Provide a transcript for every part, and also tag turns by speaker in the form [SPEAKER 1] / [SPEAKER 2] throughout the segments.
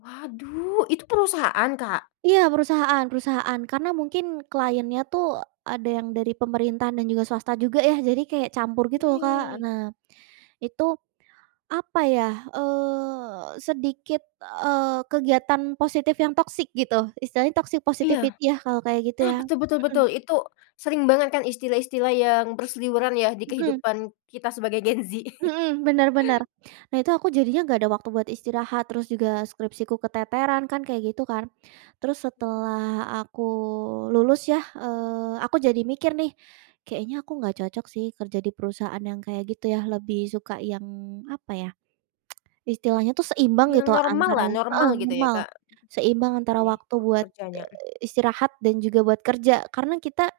[SPEAKER 1] Waduh! Itu perusahaan, Kak?
[SPEAKER 2] Iya. Perusahaan perusahaan. Karena mungkin client-nya tuh ada yang dari pemerintahan dan juga swasta juga ya. Jadi kayak campur gitu loh, Kak.
[SPEAKER 1] Eh.
[SPEAKER 2] Nah, itu apa ya, eee, sedikit, eee, kegiatan positif yang toxic gitu. Istilahnya toxic
[SPEAKER 1] Iya.
[SPEAKER 2] positivity ya, kalau kayak gitu
[SPEAKER 1] Nah,
[SPEAKER 2] ya.
[SPEAKER 1] betul betul
[SPEAKER 2] Hmm.
[SPEAKER 1] betul. Itu sering banget kan istilah-istilah yang berseliweran ya di
[SPEAKER 2] Hmm.
[SPEAKER 1] kehidupan kita sebagai Gen Z.
[SPEAKER 2] Hmm. Bener bener. Nah, itu aku jadinya nggak ada waktu buat istirahat, terus juga skripsiku keteteran kan kayak gitu kan. Terus setelah aku lulus ya, eee, aku jadi mikir nih, kayaknya aku nggak cocok sih kerja di perusahaan yang kayak gitu ya, lebih suka yang apa ya, istilahnya tuh seimbang
[SPEAKER 1] Yang
[SPEAKER 2] gitu antara
[SPEAKER 1] normallah,
[SPEAKER 2] heeh,
[SPEAKER 1] normal gitu ya,
[SPEAKER 2] normal.
[SPEAKER 1] Kak?
[SPEAKER 2] Seimbang antara
[SPEAKER 1] [unintelligible]
[SPEAKER 2] waktu
[SPEAKER 1] Waktu
[SPEAKER 2] buat,
[SPEAKER 1] kerjanya, mhm.
[SPEAKER 2] eee, istirahat dan juga buat kerja. Karena kita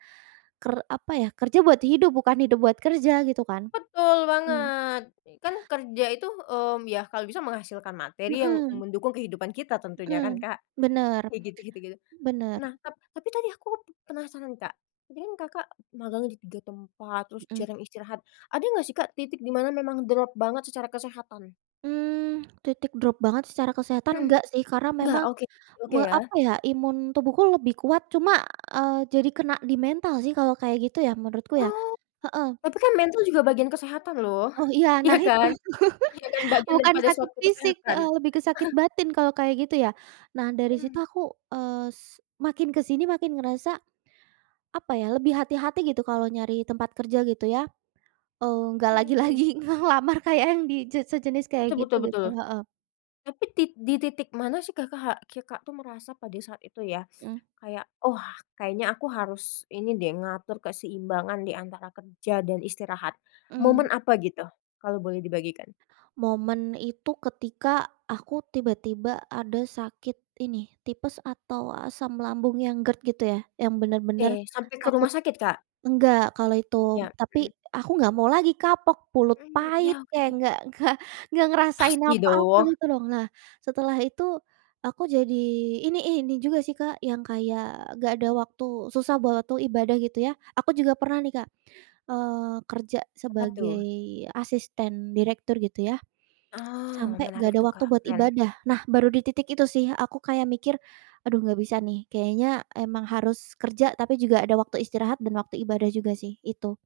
[SPEAKER 2] ker apa ya, kerja buat hidup, bukan hidup buat kerja, gitu kan?
[SPEAKER 1] Betul
[SPEAKER 2] Mmm.
[SPEAKER 1] banget! Kan kerja itu, mmm, ya kalau bisa menghasilkan materi yang
[SPEAKER 2] Hmm.
[SPEAKER 1] mendukung kehidupan kita tentunya kan,
[SPEAKER 2] Hmm.
[SPEAKER 1] Kak?
[SPEAKER 2] Bener.
[SPEAKER 1] Ya gitu gitu gitu.
[SPEAKER 2] Bener.
[SPEAKER 1] Nah, tap tadi aku pe penasaran, Kak, ini kan Kakak magang di 3 tempat, terus
[SPEAKER 2] Hmm.
[SPEAKER 1] jarang istirahat. Ada nggak sih, Kak, titik di mana memang drop banget secara kesehatan?
[SPEAKER 2] Mmm, titik drop banget secara kesehatan
[SPEAKER 1] Mmm,
[SPEAKER 2] enggak sih, karena
[SPEAKER 1] nggak?
[SPEAKER 2] memang
[SPEAKER 1] Oke oke
[SPEAKER 2] me
[SPEAKER 1] ya?
[SPEAKER 2] apa ya, imun tubuhku lebih kuat cuma, eee, jadi kena di mental sih kalau kayak gitu ya menurutku ya.
[SPEAKER 1] Oh.
[SPEAKER 2] Heeh.
[SPEAKER 1] Tapi kan mental juga bagian kesehatan loh.
[SPEAKER 2] Oh, iya.
[SPEAKER 1] Iya
[SPEAKER 2] Nah, itu.
[SPEAKER 1] kan? [unintelligible] Bagian dari
[SPEAKER 2] Bukan
[SPEAKER 1] pada
[SPEAKER 2] sakit
[SPEAKER 1] suatu
[SPEAKER 2] fisik,
[SPEAKER 1] kesehatan.
[SPEAKER 2] heeh, lebih ke sakit batin kalau kayak gitu ya. Nah, dari situ
[SPEAKER 1] Hmm.
[SPEAKER 2] aku, eee, s makin ke sini makin ngerasa apa ya, lebih hati-hati gitu kalau nyari tempat kerja, gitu ya. Eee, nggak
[SPEAKER 1] Oke.
[SPEAKER 2] lagi-lagi ngelamar kayak yang di je sejenis kayak
[SPEAKER 1] Betul
[SPEAKER 2] gitu,
[SPEAKER 1] betul
[SPEAKER 2] gitu.
[SPEAKER 1] betul.
[SPEAKER 2] Heeh.
[SPEAKER 1] Tapi tit di titik mana sih Kakak Kakak tuh merasa pada saat itu ya,
[SPEAKER 2] Hmm.
[SPEAKER 1] kayak, "Oh, kayaknya aku harus ini deh, ngatur keseimbangan di antara kerja dan istirahat."
[SPEAKER 2] Mmm.
[SPEAKER 1] Momen apa gitu? Kalau boleh dibagikan.
[SPEAKER 2] Momen itu ketika aku tiba-tiba ada sakit ini, tipes atau asam lambung yang GERD gitu ya. Yang bener-bener
[SPEAKER 1] Oke. Sampai ke
[SPEAKER 2] aku
[SPEAKER 1] rumah sakit, Kak?
[SPEAKER 2] nggak kalau itu.
[SPEAKER 1] Iya,
[SPEAKER 2] Tapi
[SPEAKER 1] hmm.
[SPEAKER 2] aku nggak mau lagi, kapok, mulut
[SPEAKER 1] Mmm.
[SPEAKER 2] pahit,
[SPEAKER 1] Ya, oke
[SPEAKER 2] kayak
[SPEAKER 1] oke.
[SPEAKER 2] nggak nggak nggak ngerasain
[SPEAKER 1] Pasti
[SPEAKER 2] apa-apa
[SPEAKER 1] dong.
[SPEAKER 2] gitu lho. Nah, setelah itu aku jadi ini ih, ini juga sih, Kak, yang kayak nggak ada waktu susah buat waktu ibadah gitu ya, aku juga pernah nih, Kak, eee, kerja
[SPEAKER 1] Apa
[SPEAKER 2] sebagai
[SPEAKER 1] tuh?
[SPEAKER 2] asisten direktur gitu ya,
[SPEAKER 1] Ah,
[SPEAKER 2] sampai gak
[SPEAKER 1] menarik
[SPEAKER 2] ada
[SPEAKER 1] tuh,
[SPEAKER 2] waktu
[SPEAKER 1] Kak.
[SPEAKER 2] buat
[SPEAKER 1] Keren.
[SPEAKER 2] ibadah. Nah, baru di titik itu sih aku kayak mikir, "Aduh, nggak bisa nih, kayaknya emang harus kerja, tapi juga ada waktu istirahat dan waktu ibadah juga sih." Itu.